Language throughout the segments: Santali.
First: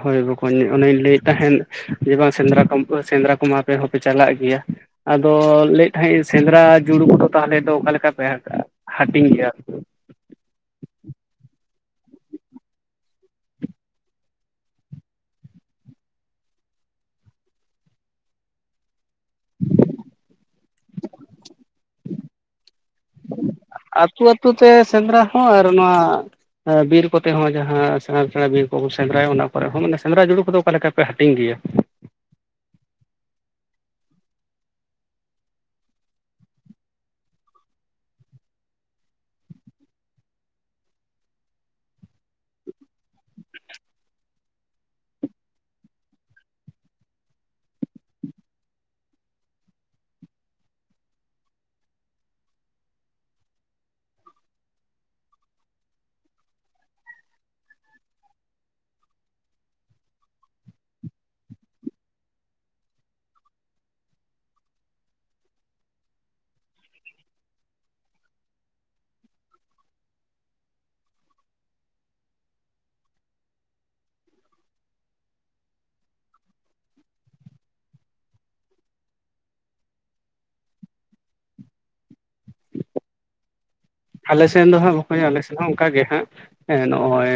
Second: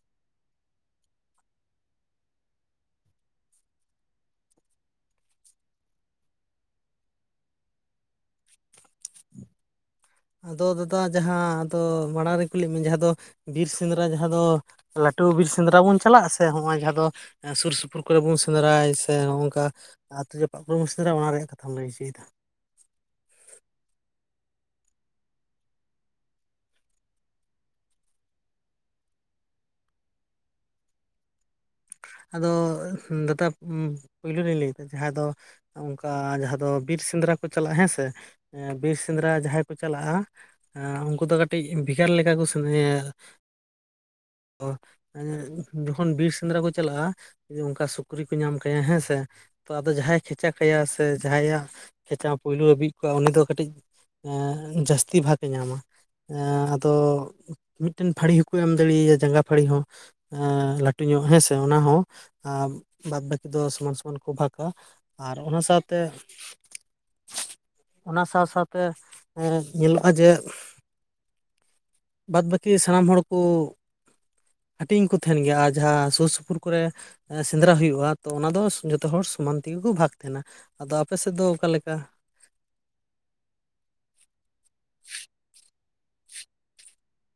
ᱦᱳᱭ ᱵᱚᱠᱚᱧ ᱚᱱᱮᱧ ᱞᱟᱹᱭᱮᱫ ᱛᱟᱦᱮᱸᱱ ᱦᱳᱭ ᱵᱟᱝ ᱥᱮᱸᱫᱽᱨᱟ ᱠᱚᱢ ᱯᱟᱹ ᱥᱮᱸᱫᱽᱨᱟ ᱠᱚᱢᱟ ᱯᱮ ᱦᱚᱸᱯᱮ ᱪᱟᱞᱟᱜ ᱜᱮᱭᱟᱼᱼ ᱟᱫᱚ ᱞᱟᱹᱭᱮᱫ ᱛᱟᱦᱮᱸᱜ ᱤᱧ ᱥᱮᱸᱫᱽᱨᱟ ᱡᱩᱲᱩ ᱠᱚᱫᱚ ᱛᱟᱦᱞᱮ ᱫᱚ ᱚᱠᱟ ᱞᱮᱠᱟ ᱯᱮ ᱟᱹᱜ ᱦᱟᱹᱴᱤᱧ ᱜᱮᱭᱟ? ᱟᱫᱚ ᱫᱟᱫᱟ ᱡᱟᱦᱟᱸ, ᱟᱫᱚ ᱢᱟᱲᱟᱝ ᱨᱤᱧ ᱠᱩᱞᱤᱜ ᱢᱤᱧ ᱡᱟᱦᱟᱸ ᱫᱚ ᱵᱤᱨ ᱥᱮᱸᱫᱽᱨᱟ ᱡᱟᱦᱟᱸ ᱫᱚ, ᱞᱟᱹᱴᱩ ᱵᱤᱨ ᱥᱮᱸᱫᱽᱨᱟ ᱵᱚᱱ ᱪᱟᱞᱟᱜ ᱟ ᱥᱮ ᱦᱚᱸᱜᱼᱚᱭ ᱡᱟᱦᱟᱸ ᱫᱚ ᱮᱸ ᱥᱩᱨ ᱥᱩᱯᱩᱨ ᱠᱚᱨᱮ ᱵᱚᱱ ᱥᱮᱸᱫᱽᱨᱟᱭ ᱥᱮ ᱱᱚᱜ-ᱱᱚᱝᱠᱟ ᱟᱛᱩ ᱡᱟᱯᱟᱜ ᱠᱩᱨᱩ ᱩᱢ [unintelligible] ᱥᱮᱨᱟ ᱭᱟ ᱚᱱᱟ ᱨᱮᱭᱟᱜ ᱠᱟᱛᱷᱟᱢ ᱞᱟᱹᱭ ᱦᱚᱪᱚᱭ ᱫᱟ? ᱟᱹᱛᱩ ᱟᱹᱛᱩ ᱛᱮ ᱥᱮᱸᱫᱽᱨᱟ ᱦᱚᱸ ᱟᱨ ᱚᱱᱟ ᱟᱸ ᱵᱤᱨ ᱠᱚ ᱛᱮ ᱦᱚᱸ ᱡᱟᱦᱟᱸ ᱥᱮᱬᱟ ᱥᱮᱬᱟ ᱵᱤᱨ ᱠᱚ ᱵᱚᱱ ᱥᱮᱸᱫᱽᱨᱟᱭᱟ ᱚᱱᱟ ᱠᱚᱨᱮ ᱦᱚᱸ ᱢᱟᱱᱮ ᱥᱮᱸᱫᱽᱨᱟ ᱡᱩᱲᱩ ᱠᱚᱫᱚ ᱚᱠᱟ ᱞᱮᱠᱟ ᱯᱮ ᱦᱟᱹᱴᱤᱧ ᱜᱮᱭᱟ? ᱟᱫᱚ ᱫᱟᱫᱟ ᱩᱢ ᱯᱩᱭᱞᱩᱨᱮᱧ ᱞᱟᱹᱭᱫᱟ ᱡᱟᱦᱟᱸ ᱫᱚ ᱚᱱᱠᱟ ᱡᱟᱦᱟᱸ ᱫᱚ ᱵᱤᱨ ᱥᱮᱸᱫᱽᱨᱟ ᱠᱚ ᱪᱟᱞᱟᱜᱼᱟ ᱦᱮᱸᱥᱮ, ᱮᱸ ᱵᱤᱨ ᱥᱮᱸᱫᱽᱨᱟ ᱡᱟᱦᱟᱸᱭ ᱠᱚ ᱪᱟᱞᱟᱜᱼᱟ ᱟᱸ ᱩᱱᱠᱩ ᱫᱚ ᱠᱟᱹᱴᱤᱡ ᱵᱷᱤᱜᱟᱨ ᱞᱮᱠᱟ ᱠᱚ [unintelligible] ᱚᱦ ᱮᱸᱻ ᱡᱚᱠᱷᱚᱱ ᱵᱤᱨ ᱥᱮᱸᱫᱽᱨᱟ ᱠᱚ ᱪᱟᱞᱟᱜᱼᱟ ᱡᱩᱫᱤ ᱚᱱᱠᱟ ᱥᱩᱠᱨᱤ ᱠᱚ ᱧᱟᱢ ᱠᱟᱭᱟ ᱦᱮᱸ ᱥᱮ ᱛᱚ ᱟᱫᱚ ᱡᱟᱦᱟᱸᱭ ᱠᱷᱮᱪᱟ ᱠᱟᱭᱟ ᱥᱮ ᱡᱟᱦᱟᱸᱭᱟᱜ ᱠᱷᱮᱪᱟ ᱯᱩᱭᱞᱩ ᱵᱤᱫ ᱠᱚᱜᱼᱟ ᱩᱱᱤ ᱫᱚ ᱠᱟᱹᱴᱤᱡ ᱟᱸᱻ ᱡᱟᱹᱥᱛᱤ ᱵᱟᱜᱽ ᱮ ᱧᱟᱢᱟ ᱾ ᱮᱸᱻ ᱟᱫᱚ ᱢᱤᱫᱴᱮᱱ ᱯᱷᱟᱹᱲᱤ ᱦᱚᱸ ᱠᱚ ᱮᱢ ᱫᱟᱲᱤᱭᱟ ᱡᱟᱸᱜᱟ ᱯᱷᱟᱹᱲᱤ ᱦᱚᱸ ᱾ ᱮᱸᱻ ᱞᱟᱹᱴᱩ ᱧᱚᱜ ᱦᱮᱸᱥᱮ ᱚᱱᱟ ᱦᱚᱸ, ᱟᱨ ᱵᱟᱫᱽ ᱵᱟᱹᱠᱤ ᱫᱚ ᱥᱚᱢᱟᱱ ᱥᱚᱢᱟᱱ ᱠᱚ ᱵᱷᱟᱠᱼᱟ ᱾ ᱟᱨ ᱚᱱᱟ ᱥᱟᱶᱛᱮ᱾ ᱚᱱᱟ ᱥᱟᱶ ᱥᱟᱶᱶᱛᱮ ᱛᱮ ᱮᱸ ᱧᱮᱞᱚᱜᱼᱟ ᱡᱮ᱾ ᱵᱟᱫᱽ ᱵᱟᱹᱠᱤ ᱥᱟᱱᱟᱢ ᱦᱚᱲ ᱠᱚ ᱦᱟᱹᱴᱤᱧ ᱠᱚ ᱛᱷᱟᱦᱮᱱ ᱜᱮᱭᱟ ᱟᱨ ᱡᱟᱦᱟᱸ ᱥᱩᱨ ᱥᱩᱯᱩᱨ ᱠᱚᱨᱮ᱾ ᱟᱸ ᱥᱮᱸᱫᱽᱨᱟ ᱦᱩᱭᱩᱜᱼᱟ ᱛᱚ ᱚᱱᱟ ᱫᱚ ᱡᱚᱛᱚ ᱦᱚᱲ ᱥᱚᱢᱟᱱ ᱛᱮᱜᱮ ᱠᱚ ᱵᱷᱟᱜᱽ ᱛᱷᱮᱱᱟ᱾ ᱟᱫᱚ ᱟᱯᱮ ᱥᱮᱫ ᱫᱚ ᱚᱠᱟᱞᱮᱠᱟ᱾ ᱟᱞᱮ ᱥᱮᱱ ᱫᱚ ᱦᱟᱸᱜ ᱵᱟᱠᱚ ᱟᱞᱮ ᱥᱮᱫ ᱦᱚᱸ ᱚᱱᱠᱟᱜ ᱜᱮ ᱦᱟᱸᱜ ᱱᱚᱜᱼᱚᱭ᱾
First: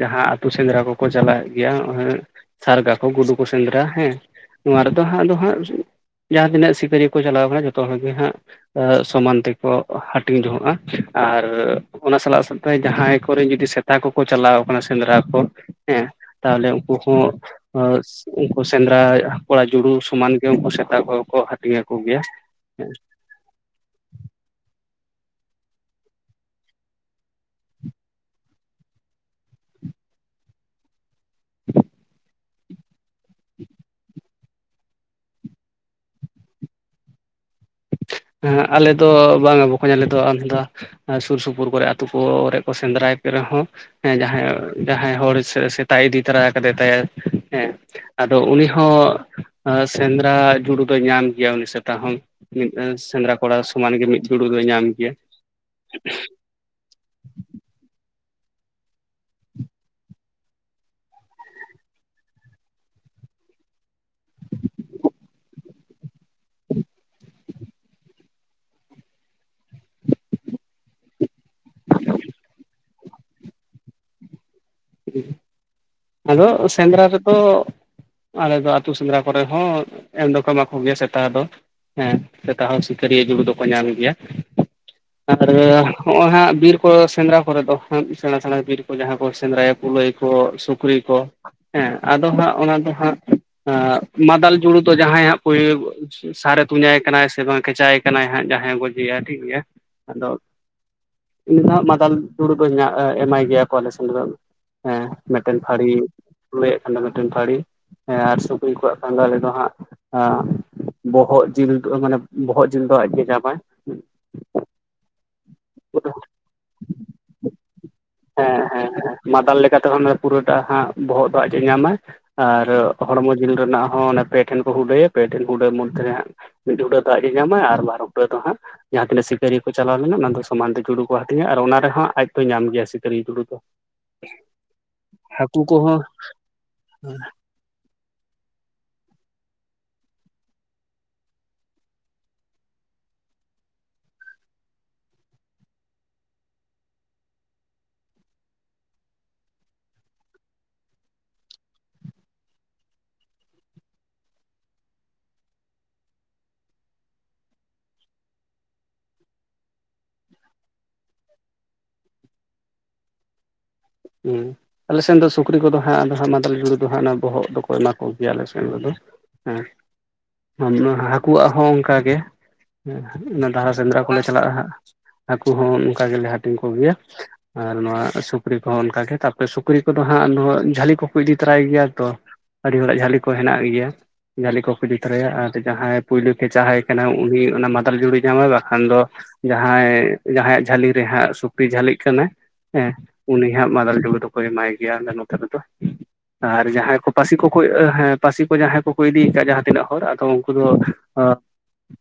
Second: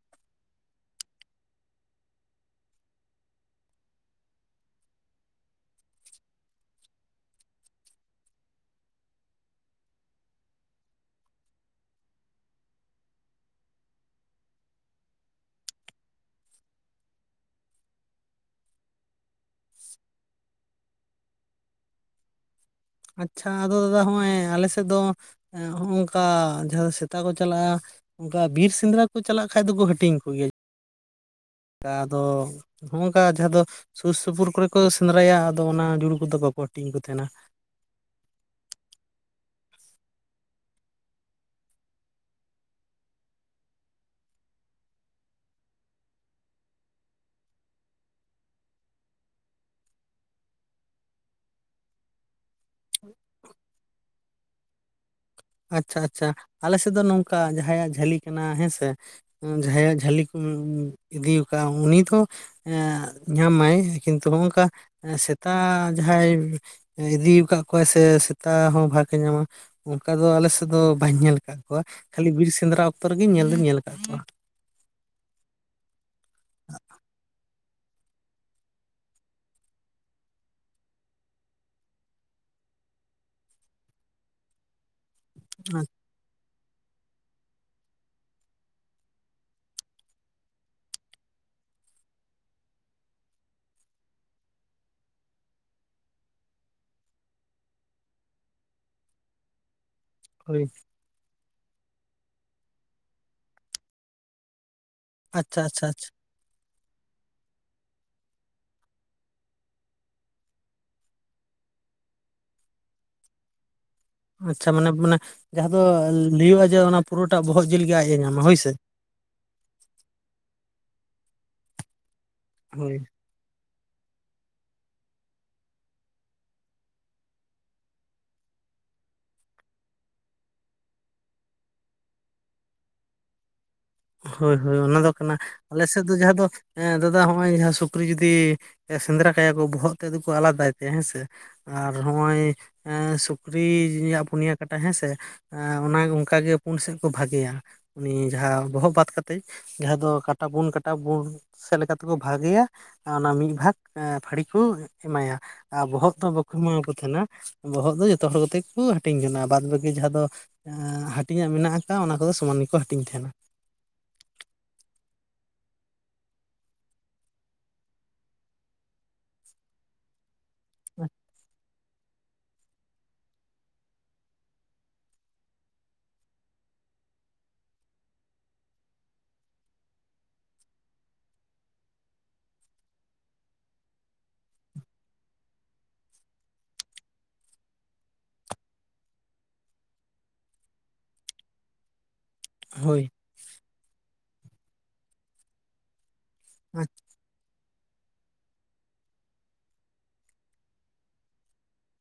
ᱡᱟᱦᱟᱸ ᱟᱹᱛᱩ ᱥᱮᱸᱫᱽᱨᱟ ᱠᱚᱠᱚ ᱪᱟᱞᱟᱣᱮᱫ ᱜᱮᱭᱟ ᱥᱟᱨᱜᱟ ᱠᱚ ᱜᱩᱰᱩ ᱠᱚ ᱥᱮᱸᱫᱽᱨᱟ ᱦᱮᱸ᱾ ᱱᱚᱣᱟ ᱨᱮᱫᱚ ᱦᱟᱸᱜ ᱟᱫᱚ ᱦᱟᱸᱜ᱾ ᱡᱟᱦᱟᱸ ᱛᱤᱱᱟᱹᱜ ᱥᱤᱯᱟᱹᱨᱤᱭᱟᱹ ᱠᱚ ᱪᱟᱞᱟᱣ ᱟᱠᱟᱱᱟ ᱡᱚᱛᱚ ᱦᱚᱲᱜ ᱜᱮ ᱦᱟᱸᱜ ᱥᱚᱢᱟᱱ ᱛᱮᱠᱚ ᱦᱟᱹᱴᱤᱧ ᱡᱚᱦᱚᱜᱼᱟ᱾ ᱟᱨ ᱚᱱᱟ ᱥᱟᱞᱟᱜ ᱥᱟᱶᱛᱮ ᱡᱟᱦᱟᱸᱭ ᱠᱚᱨᱮ ᱡᱫᱤ ᱥᱮᱛᱟ ᱠᱚᱠᱚ ᱪᱟᱞᱟᱣ ᱠᱟᱱᱟ ᱥᱮᱸᱫᱽᱨᱟ ᱠᱚ᱾ ᱦᱮᱸ ᱛᱟᱦᱞᱮ ᱩᱱᱠᱩ ᱦᱚᱸ᱾ ᱩᱱᱠᱩ ᱥᱮᱸᱫᱽᱨᱟ ᱠᱚᱲᱟ ᱡᱩᱲᱩ ᱥᱚᱢᱟᱱ ᱜᱮ ᱩᱱᱠᱩ ᱥᱮᱛᱟ ᱠᱚ ᱠᱚ ᱦᱟᱹᱴᱤᱧ ᱟᱠᱚ ᱜᱮᱭᱟ ᱦᱮᱸ᱾ ᱟᱪᱪᱷᱟ ᱟᱫᱚ ᱫᱟᱫᱟ ᱦᱚᱸᱜᱼᱚᱭ ᱟᱞᱮ ᱥᱮᱫ ᱫᱚ ᱱᱚᱜᱼ ᱱᱚᱝᱠᱟ ᱡᱟᱦᱟᱸ ᱥᱮᱛᱟ ᱠᱚ ᱪᱟᱞᱟᱜᱼᱟ᱾ ᱚᱱᱠᱟ ᱵᱤᱨ ᱥᱮᱸᱫᱽᱨᱟ ᱠᱚ ᱪᱟᱞᱟᱜ ᱠᱷᱟᱱᱡ ᱫᱚᱠᱚ ᱦᱟᱹᱴᱤᱧ ᱠᱚᱜᱮᱭᱟ᱾ ᱟᱫᱚ ᱦᱚᱸᱜᱼᱚ ᱚᱝᱠᱟ ᱡᱟᱦᱟᱸ ᱫᱚ ᱥᱩᱨ ᱥᱩᱯᱩᱨ ᱠᱚᱨᱮ᱾ ᱠᱚ ᱥᱮᱸᱫᱽᱨᱟᱭᱟ ᱟᱫᱚ ᱚᱱᱟ ᱡᱩᱲᱩ ᱠᱚᱫᱚ ᱵᱟᱠᱚ ᱦᱟᱹᱴᱤᱧ ᱟᱠ ᱠᱚ ᱛᱟᱦᱮᱱᱟ᱾ ᱦᱮᱸ ᱟᱞᱮ ᱫᱚ ᱵᱟᱝᱼᱟ ᱵᱚᱠᱚᱧ ᱟᱞᱮ ᱫᱚ ᱟᱞᱟᱫᱟ᱾ ᱥᱩᱨ ᱥᱩᱯᱩᱨ ᱠᱚᱨᱮ ᱟᱹᱛᱩ ᱠᱚ ᱚᱨᱮᱡ ᱠᱚ ᱥᱮᱸᱫᱽᱨᱟᱭ ᱠᱚ ᱨᱮᱦᱚᱸ᱾ ᱦᱮᱸ ᱡᱟᱦᱟᱸᱟᱭ ᱡᱟᱦᱟᱸᱭ ᱦᱚᱲ ᱥᱮᱛᱟᱭ ᱤᱫᱤ ᱛᱟᱨᱟ ᱠᱟᱫᱮ ᱛᱟᱭᱟ ᱦᱮᱸ᱾ ᱟᱫᱚ ᱩᱱᱤᱦ ᱥᱮᱸᱫᱽᱨᱟ ᱡᱩᱲᱩ ᱫᱚᱭ ᱧᱟᱢ ᱜᱮᱭᱟ ᱩᱱᱤ ᱥᱮᱛᱟ ᱦᱚᱸ᱾ ᱢᱤᱫ ᱥᱮᱸᱫᱽᱨᱟ ᱠᱚᱲᱟ ᱥᱚᱢᱟᱱ ᱜᱮ ᱢᱤᱫ ᱫᱩᱲᱩ ᱫᱚᱭ ᱧᱟᱢ ᱜᱮᱭᱟ᱾ ᱟᱪᱪᱷᱟ ᱟᱪᱪᱷᱟ ᱟᱞᱮ ᱥᱮᱫ ᱫᱚ ᱱᱚᱝᱠᱟ ᱡᱟᱦᱟᱸᱭᱟᱜ ᱡᱷᱟᱹᱞᱤ ᱠᱟᱱᱟ ᱦᱮᱸᱥᱮ᱾ ᱡᱟᱦᱟᱸᱭᱟᱜ ᱡᱷᱟᱹᱞᱤ ᱠᱚ ᱤᱫᱤ ᱟᱠᱟᱫ ᱩᱱᱤ ᱫᱚ᱾ ᱮᱜ ᱧᱟᱢ ᱢᱟᱭ ᱠᱤᱱᱛᱩ ᱱᱚᱝᱠᱟ ᱥᱮᱛᱟ ᱡᱟᱦᱟᱸᱭ᱾ ᱤᱫᱤ ᱟᱠᱟᱫ ᱠᱚᱣᱟᱭ ᱥᱮ ᱥᱮᱛᱟ ᱦᱚᱸ ᱵᱷᱟᱜᱽᱮ ᱧᱟᱢᱟ᱾ ᱚᱠᱟ ᱫᱚ ᱟᱞᱮᱥᱮᱫ ᱫᱚ ᱵᱟᱹᱧ ᱧᱮᱞ ᱟᱠᱟᱫ ᱠᱚᱣᱟ ᱠᱷᱟᱹᱞᱤ ᱵᱤᱨ ᱥᱮᱸᱫᱽᱨᱟ ᱚᱠᱛᱚ ᱨᱮᱜᱮ ᱧᱮᱞ ᱫᱩᱧ ᱧᱮᱞ ᱟᱠᱟᱫ ᱠᱚᱣᱟ᱾ ᱟᱫᱚ ᱥᱮᱸᱫᱽᱨᱟ ᱨᱮᱫᱚ᱾ ᱟᱞᱮ ᱫᱚ ᱟᱹᱛᱩ ᱥᱮᱸᱫᱽᱨᱟ ᱠᱚᱨᱮ ᱦᱚᱸ ᱮᱢ ᱫᱚᱚᱠᱢᱟ ᱠᱚᱜᱮᱭᱟ ᱥᱮᱛᱟ ᱫᱚ᱾ ᱦᱮᱸ ᱥᱮᱛᱟ ᱦᱚᱸ ᱥᱤᱠᱟᱹᱨᱤᱭᱟᱹ ᱡᱩᱲᱩ ᱫᱚᱠᱚ ᱧᱟᱢ ᱜᱮᱭᱟ᱾ ᱟᱨ ᱦᱚᱸᱜᱼᱚᱭ ᱦᱟᱸᱜ ᱵᱤᱨ ᱠᱚ ᱥᱮᱸᱫᱽᱨᱟ ᱠᱚᱨᱮ ᱫᱚ ᱥᱮᱬᱟ ᱥᱮᱬᱟ ᱵᱤᱨ ᱠᱚ ᱡᱟᱦᱟᱸ ᱠᱚ ᱥᱮᱸᱫᱽᱨᱟᱭᱟ᱾ ᱠᱩᱞᱟᱹᱭ ᱠᱚ ᱥᱩᱠᱨᱤ ᱠᱚ ᱦᱮᱸ ᱟᱫᱚ ᱦᱟᱸᱜ ᱚᱱᱟ ᱫᱚ ᱦᱟᱸᱜ᱾ ᱮ ᱢᱟᱫᱟᱞ ᱡᱩᱲᱩ ᱫᱚ ᱡᱟᱦᱟᱸᱭ ᱦᱟᱜᱭ ᱥᱟᱨᱮ ᱛᱩᱡᱟᱭ ᱠᱟᱱᱟᱭ ᱥᱮ ᱵᱟᱝ ᱠᱮᱪᱟᱭ ᱾ ᱠᱟᱱᱟᱭ ᱦᱟᱸᱜ ᱡᱟᱦᱟᱸᱭ ᱜᱚᱡᱭᱟ ᱴᱷᱤᱠ ᱜᱮᱮᱭᱟ ᱟᱫᱚ᱾ ᱦᱳᱭ ᱩᱱᱤ ᱫᱚᱜ ᱢᱟᱫᱟᱞ ᱫᱩᱲᱩ ᱠᱚ ᱮᱢᱟᱭ ᱜᱮᱭᱟ ᱠᱚᱞᱮᱡᱽᱱ ᱨᱮᱫᱚ᱾ ᱦᱮᱸ ᱢᱤᱫᱴᱮᱱ ᱟᱪᱪᱷᱟ ᱟᱪᱪᱷᱟ ᱯᱟᱹᱲᱤ ᱟᱪᱪᱷᱟ ᱞᱟᱹᱭᱮᱫ ᱠᱟᱱᱟ ᱢᱤᱫᱴᱮᱱ ᱯᱟᱹᱲᱤ᱾ ᱦᱮᱸ ᱟᱨ ᱥᱩᱠᱨᱤ ᱠᱚᱣᱟᱜ ᱠᱷᱟᱸᱫᱟ ᱨᱮᱫᱚ ᱦᱟᱸᱜ᱾ ᱟᱸ ᱵᱚᱦᱚᱜ ᱡᱤᱞ ᱫᱚ ᱢᱟᱱᱮ ᱵᱚᱦᱚᱜ ᱡᱤᱞ ᱫᱚ ᱟᱡᱜᱮ ᱧᱟᱢ ᱟᱭ᱾ ᱟᱪᱪᱷᱟ ᱢᱟᱱᱮ ᱢᱟᱱᱮ ᱡᱟᱦᱟᱸ ᱫᱚ ᱞᱟᱹᱭᱼᱟ ᱡᱮ ᱚᱱᱟ ᱯᱩᱨᱟᱹᱴᱟ ᱵᱚᱦᱚᱜ ᱡᱤᱞ ᱜᱮ ᱟᱡ ᱮ ᱧᱟᱢᱟ ᱦᱮᱸ ᱦᱳᱭᱥᱮ᱾ ᱦᱮᱸ ᱦᱮᱸ ᱢᱟᱫᱟᱞ ᱞᱮᱠᱟᱛᱮ ᱯᱩᱨᱟᱹᱴᱟ ᱦᱟᱸᱜ ᱵᱚᱦᱚᱜ ᱫᱚ ᱟᱡ ᱮ ᱧᱟᱢᱼᱟ᱾ ᱟᱨ ᱦᱳᱭ ᱦᱚᱲᱢᱚ ᱡᱤᱞ ᱨᱮᱱᱟᱜ ᱦᱚᱸ ᱯᱮ ᱴᱷᱮᱱ ᱠᱚ ᱩᱰᱟᱹᱭᱟ ᱯᱮ ᱴᱷᱮᱱ ᱠᱩᱰᱟᱹ ᱢᱚᱫᱽᱫᱷᱮ ᱨᱮ ᱦᱟᱸᱟᱜ᱾ ᱢᱤᱫ ᱦᱩᱰᱟᱹ ᱫᱚ ᱟᱡ ᱮ ᱧᱟᱢᱟᱭ ᱟᱨ ᱵᱟᱨ ᱦᱩᱰᱟᱹ ᱫᱚ ᱦᱟᱸᱜ ᱡᱟᱦᱟᱸ ᱛᱤᱱᱟᱹ ᱥᱤᱠᱟᱹᱨᱤᱭᱟᱹ ᱠᱚ ᱪᱟᱞᱟᱣ ᱞᱮᱱᱟ ᱚᱱᱟ ᱫᱚ᱾ ᱥᱚᱢᱟᱱ ᱛᱮ ᱡᱩᱲᱩ ᱠᱚ ᱦᱟᱴᱤᱧᱟ ᱟᱨ ᱚᱱᱟ ᱨᱮᱦᱚᱸ ᱟᱡ ᱫᱚ ᱧᱟᱢ ᱜᱮᱭᱟ ᱥᱤᱠᱟᱹᱨᱤᱭᱟᱹ ᱡᱩᱲᱩ ᱫᱚ᱾ ᱦᱳᱭ ᱦᱳᱭ ᱚᱱᱟ ᱫᱚ ᱠᱟᱱᱟ ᱦᱟᱹᱠᱩ ᱟᱞᱮ ᱠᱚᱦᱚᱸ ᱥᱮᱫ ᱫᱚ ᱡᱟᱦᱟᱸ ᱫᱚ ᱫᱟᱫᱟ ᱱᱚᱜᱼᱚᱭ ᱡᱟᱦᱟᱸ᱾ ᱥᱩᱠᱨᱤ ᱡᱩᱫᱤ ᱥᱮᱸᱫᱽᱨᱟ ᱠᱟᱭᱟ ᱠᱚ ᱵᱚᱦᱚᱜ ᱛᱮ ᱟᱞᱟᱫᱟᱭ ᱛᱮ ᱦᱮᱸ ᱥᱮ᱾ ᱟᱨ ᱱᱚᱜ-ᱚᱭ ᱥᱩᱠᱨᱤᱭᱟᱜ ᱯᱩᱱᱭᱟ ᱠᱟᱴᱟ ᱦᱮᱸᱥᱮ ᱮ ᱚᱱᱟ ᱚᱱᱠᱟᱜᱮ ᱯᱩᱱ ᱥᱮᱫ ᱠᱚ ᱵᱷᱟᱜᱮᱭᱟ ᱩᱱᱤ ᱡᱟᱦᱟᱸ ᱵᱚᱦᱚᱜ ᱵᱟᱫ ᱠᱟᱛᱮᱜ ᱡᱟᱦᱟᱸ ᱫᱚ ᱠᱟᱴᱟ ᱵᱚᱱ ᱠᱟᱴᱟ ᱵᱚᱱ ᱥᱮᱫ ᱞᱮᱠᱟᱛᱮᱠᱚ ᱵᱷᱟᱹᱜᱤᱭᱟ ᱚᱱᱟ ᱢᱤᱫ ᱵᱷᱟᱜᱽ ᱯᱟᱹᱲᱤ ᱠᱚ ᱮᱢᱟᱭᱟ ᱟᱨ ᱵᱚᱦᱚᱜ ᱛᱚ ᱵᱟᱠᱚ ᱮᱢᱟ ᱠᱚ ᱛᱟᱦᱮᱸᱱᱟ᱾ ᱵᱚᱦᱚᱜ ᱫᱚ ᱡᱚᱛᱚ ᱦᱚᱲ ᱠᱚᱛᱮ ᱜᱮ ᱠᱚ ᱦᱟᱹᱴᱤᱧ ᱡᱚᱱᱟ᱾ ᱵᱟᱫ ᱵᱟᱹᱠᱤ ᱡᱟᱦᱟᱸ ᱫᱚ ᱦᱟᱹᱴᱤᱧᱟᱜ ᱢᱮᱱᱟᱜ ᱟᱠᱟᱜᱟ ᱚᱱᱟ ᱠᱚᱫᱚ ᱥᱚᱢᱟᱱ ᱜᱮᱠᱚ ᱦᱟᱹᱴᱤᱧ ᱛᱟᱦᱮᱱᱟ᱾ ᱦᱩᱸ ᱟᱞᱮ ᱥᱮᱱ ᱫᱚ ᱥᱩᱠᱨᱤ ᱠᱚᱫᱚ ᱦᱟᱜ ᱟᱫᱚᱦᱟᱜ ᱢᱟᱫᱟᱞ ᱡᱩᱲᱩ ᱫᱚ ᱦᱟᱸᱜ ᱚᱱᱟ ᱵᱚᱦᱚᱜ ᱫᱚᱠᱚ ᱮᱢᱟ ᱠᱚᱜᱮᱭᱟ ᱟᱞᱮ ᱥᱮᱱ ᱨᱮᱫᱚ᱾ ᱦᱮᱸ ᱦᱟᱹᱠᱩᱣᱟᱜ ᱦᱚᱸ ᱚᱱᱠᱟᱜᱮ᱾ ᱦᱮᱸ ᱚᱱᱟ ᱫᱷᱟᱨᱟ ᱥᱮᱸᱫᱽᱨᱟ ᱠᱚᱞᱮ ᱪᱟᱞᱟᱜ-ᱟ ᱦᱟᱸᱜ ᱟᱹᱠᱩ ᱦᱚᱸ ᱚᱱᱠᱟ ᱜᱮᱞᱮ ᱦᱟᱹᱴᱤᱧ ᱠᱚᱜᱮᱭᱟ ᱟᱨ ᱱᱚᱣᱟ ᱥᱩᱠᱨᱤ ᱠᱚ ᱛᱚ ᱚᱱᱠᱟᱜᱮ ᱛᱟᱯᱚᱨᱮ ᱥᱩᱠᱨᱤ ᱠᱚᱫᱚ ᱦᱟᱸᱜ ᱡᱷᱟᱹᱞᱤ ᱠᱚᱠᱚ ᱤᱫᱤ ᱛᱚᱨᱟᱭ ᱜᱮᱭᱟ ᱛᱚ᱾ ᱟᱹᱰᱤ ᱦᱚᱲᱟᱜ ᱡᱷᱟᱹᱞᱤ ᱠᱚ ᱦᱮᱱᱟᱜ ᱜᱮᱭᱟ᱾ ᱡᱷᱟᱞᱤ ᱠᱚᱠᱚ ᱤᱫᱤ ᱛᱚᱨᱟᱭᱟ ᱟᱨ ᱡᱟᱦᱟᱸᱭ ᱯᱳᱭᱞᱳ ᱠᱷᱮᱪᱟ ᱦᱟᱭ ᱠᱟᱱᱟᱭ ᱩᱱᱤ ᱚᱱᱟ ᱢᱟᱫᱟᱞ ᱡᱩᱲᱩᱭ ᱧᱟᱢᱟᱭ ᱵᱟᱠᱷᱟᱱ ᱫᱚ ᱡᱟᱦᱟᱸᱭ ᱡᱟᱦᱟᱸᱭᱟᱜ ᱡᱷᱟᱹᱞᱤ ᱨᱮᱦᱟᱸᱜ ᱥᱩᱠᱨᱤ ᱡᱷᱟᱹᱞᱤᱜ ᱠᱟᱱᱟᱭ ᱮᱜ ᱦᱳᱭ ᱩᱱᱤ ᱦᱟᱸᱜ ᱢᱟᱫᱟᱞ ᱡᱩᱱᱩ ᱫᱚᱠᱚ ᱮᱢᱟᱭ ᱜᱮᱭᱟ ᱱᱚᱛᱮ ᱨᱮᱫᱚ᱾ ᱟᱨ ᱡᱟᱦᱟᱸᱭ ᱠᱚ ᱯᱟᱹᱥᱤ ᱠᱚᱠᱚ ᱦᱮᱸ ᱯᱟᱹᱥᱤ ᱠᱚ ᱡᱟᱦᱟᱸᱭ ᱠᱚᱠᱚ ᱤᱫᱤ ᱟᱠᱟᱫ ᱡᱟᱦᱟᱸ ᱛᱤᱱᱟᱹᱜ ᱦᱚᱲ ᱟᱫᱚ ᱩᱱᱠᱩ ᱫᱚ